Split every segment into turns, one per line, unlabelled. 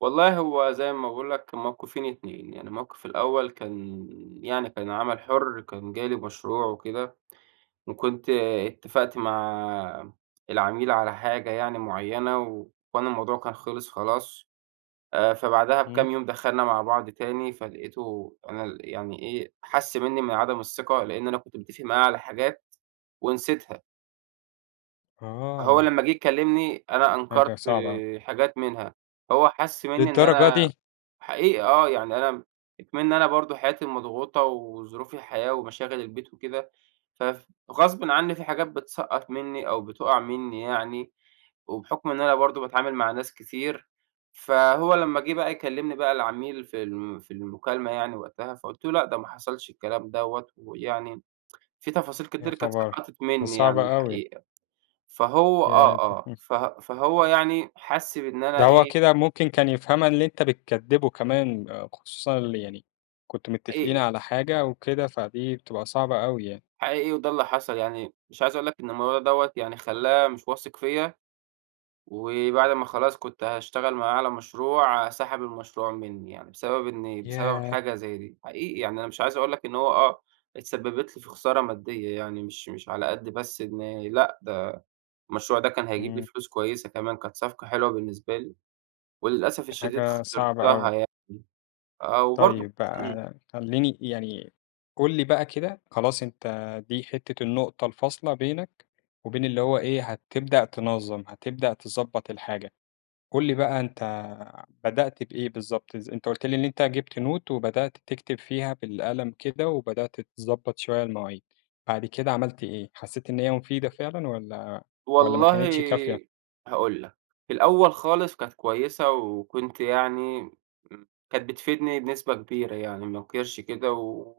والله هو زي ما باقول لك الموقِفين 2 يعني الموقِف الأول، كان يعني كان عمَل حُرّ، كان جالي مشروع وكده، وكنت اتفقت مع العميل على حاجة يعني مُعيّنة، و وأنا الموضوع كان خلص خلاص، آآ فبعدها
إمم.
بكام يوم دخلنا مع بعض تاني، فلقيتُه أنا ال يعني إيه حَسّ مِنّي من عدم الثقة، لإن أنا كنت متفق معاه على حاجات ونسيتها. فهو
آه.
لمّا جه يكلِّمني أنا
حاجة
أنكرت
صعبة أه.
آآ حاجات منها، هو حَسّ مِنّي إن
للدرجة
أنا
دي؟!
حقيقة آه، يعني أنا إكمن أنا برضه حياتي مضغوطة وظروف الحياة ومشاغل البيت وكده، فف غصبًا عنّي في حاجات بتسقّط منّي أو بتُوقَّع مِنّي يعني، وبحكم إن أنا برضه باتعامل مع ناس كتير، فهو لمّا جه بقى يكلمني بقى العميل في ال في المكالمة يعني وقتها، فقُلت له لأ، ده ما حصلش الكلام دوّة، ويعني في تفاصيل
يا
كتير كانت
خبر!
سقطت
دي
مِنّي يعني
صعبة أوي.
الحقيقة، فهو
ياه
آه، آه
[unintelligible]
فه فهو يعني حَسّ بإن أنا
ده هو
إيه
كده ممكن كان يفهمها اللي أنت بتكدّبُه كمان، خُصوصًا اللي يعني كنتم متفقين
حقيقي.
على حاجة وكده، فدي بتبقى صعبة أوي يعني.
حقيقي وده اللي حصل يعني، مش عايز أقول لك إن الموضوع دوّة يعني خلّاه مش واثق فيَّ، وبعد ما خلاص كنت هاشتغل معاه على مشروع، سحب المشروع مِنّي يعني، بسبب إني بسبب
ياه!
حاجة زي دي، حقيقي يعني أنا مش عايز أقول لك إن هو آه، اتسبّبت لي في خسارة مادية يعني مش مش على قد بس إن لأ، ده المشروع ده كان هيجيب لي
إمم.
فلوس كويسة كمان، كانت صفقة حلوة بالنسبة لي، وللأسف
دي
الشديد
حاجة صعبة
خسرتها
أوي.
يعني آه، وبرضه ك
طيب
إمم.
بقى خلّيني يعني قُل لي بقى كده، خلاص أنت دي حِتّة النُقطة الفاصلة بينك وبين اللي هو إيه هتبدأ تنظم، هتبدأ تضبط الحاجة، قُل لي بقى أنت بدأت بإيه بالضبط ز أنت قُلت لي إن أنت جِبت Note وبدأت تكتب فيها بالقلم كده، وبدأت تضبط شوية المواعيد، بعد كده عملت إيه؟ حسيت إن هي مفيدة فعلًا، والّا والّا ما
والله
كانتش كافية؟
هاقول لك، في الأول خالص كانت كويسة وكنت يعني امم كانت بتفيدني بنسبة كبيرة يعني ما أنكرش كده، و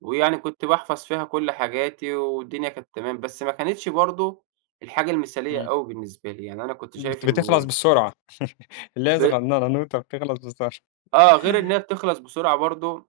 ويعني كنت باحفظ فيها كُلّ حاجاتي، والدنيا كانت تمام، بس ما كانتش برضه الحاجة المثالية
إمم.
أوي بالنسبة لي، يعني أنا كنت شايف
بت بتخلص
إن
بسرعة، اللي هي
ب
صغننة، نوتة بتخلص بسر
آه، غير إنها بتخلص بسرعة برضه.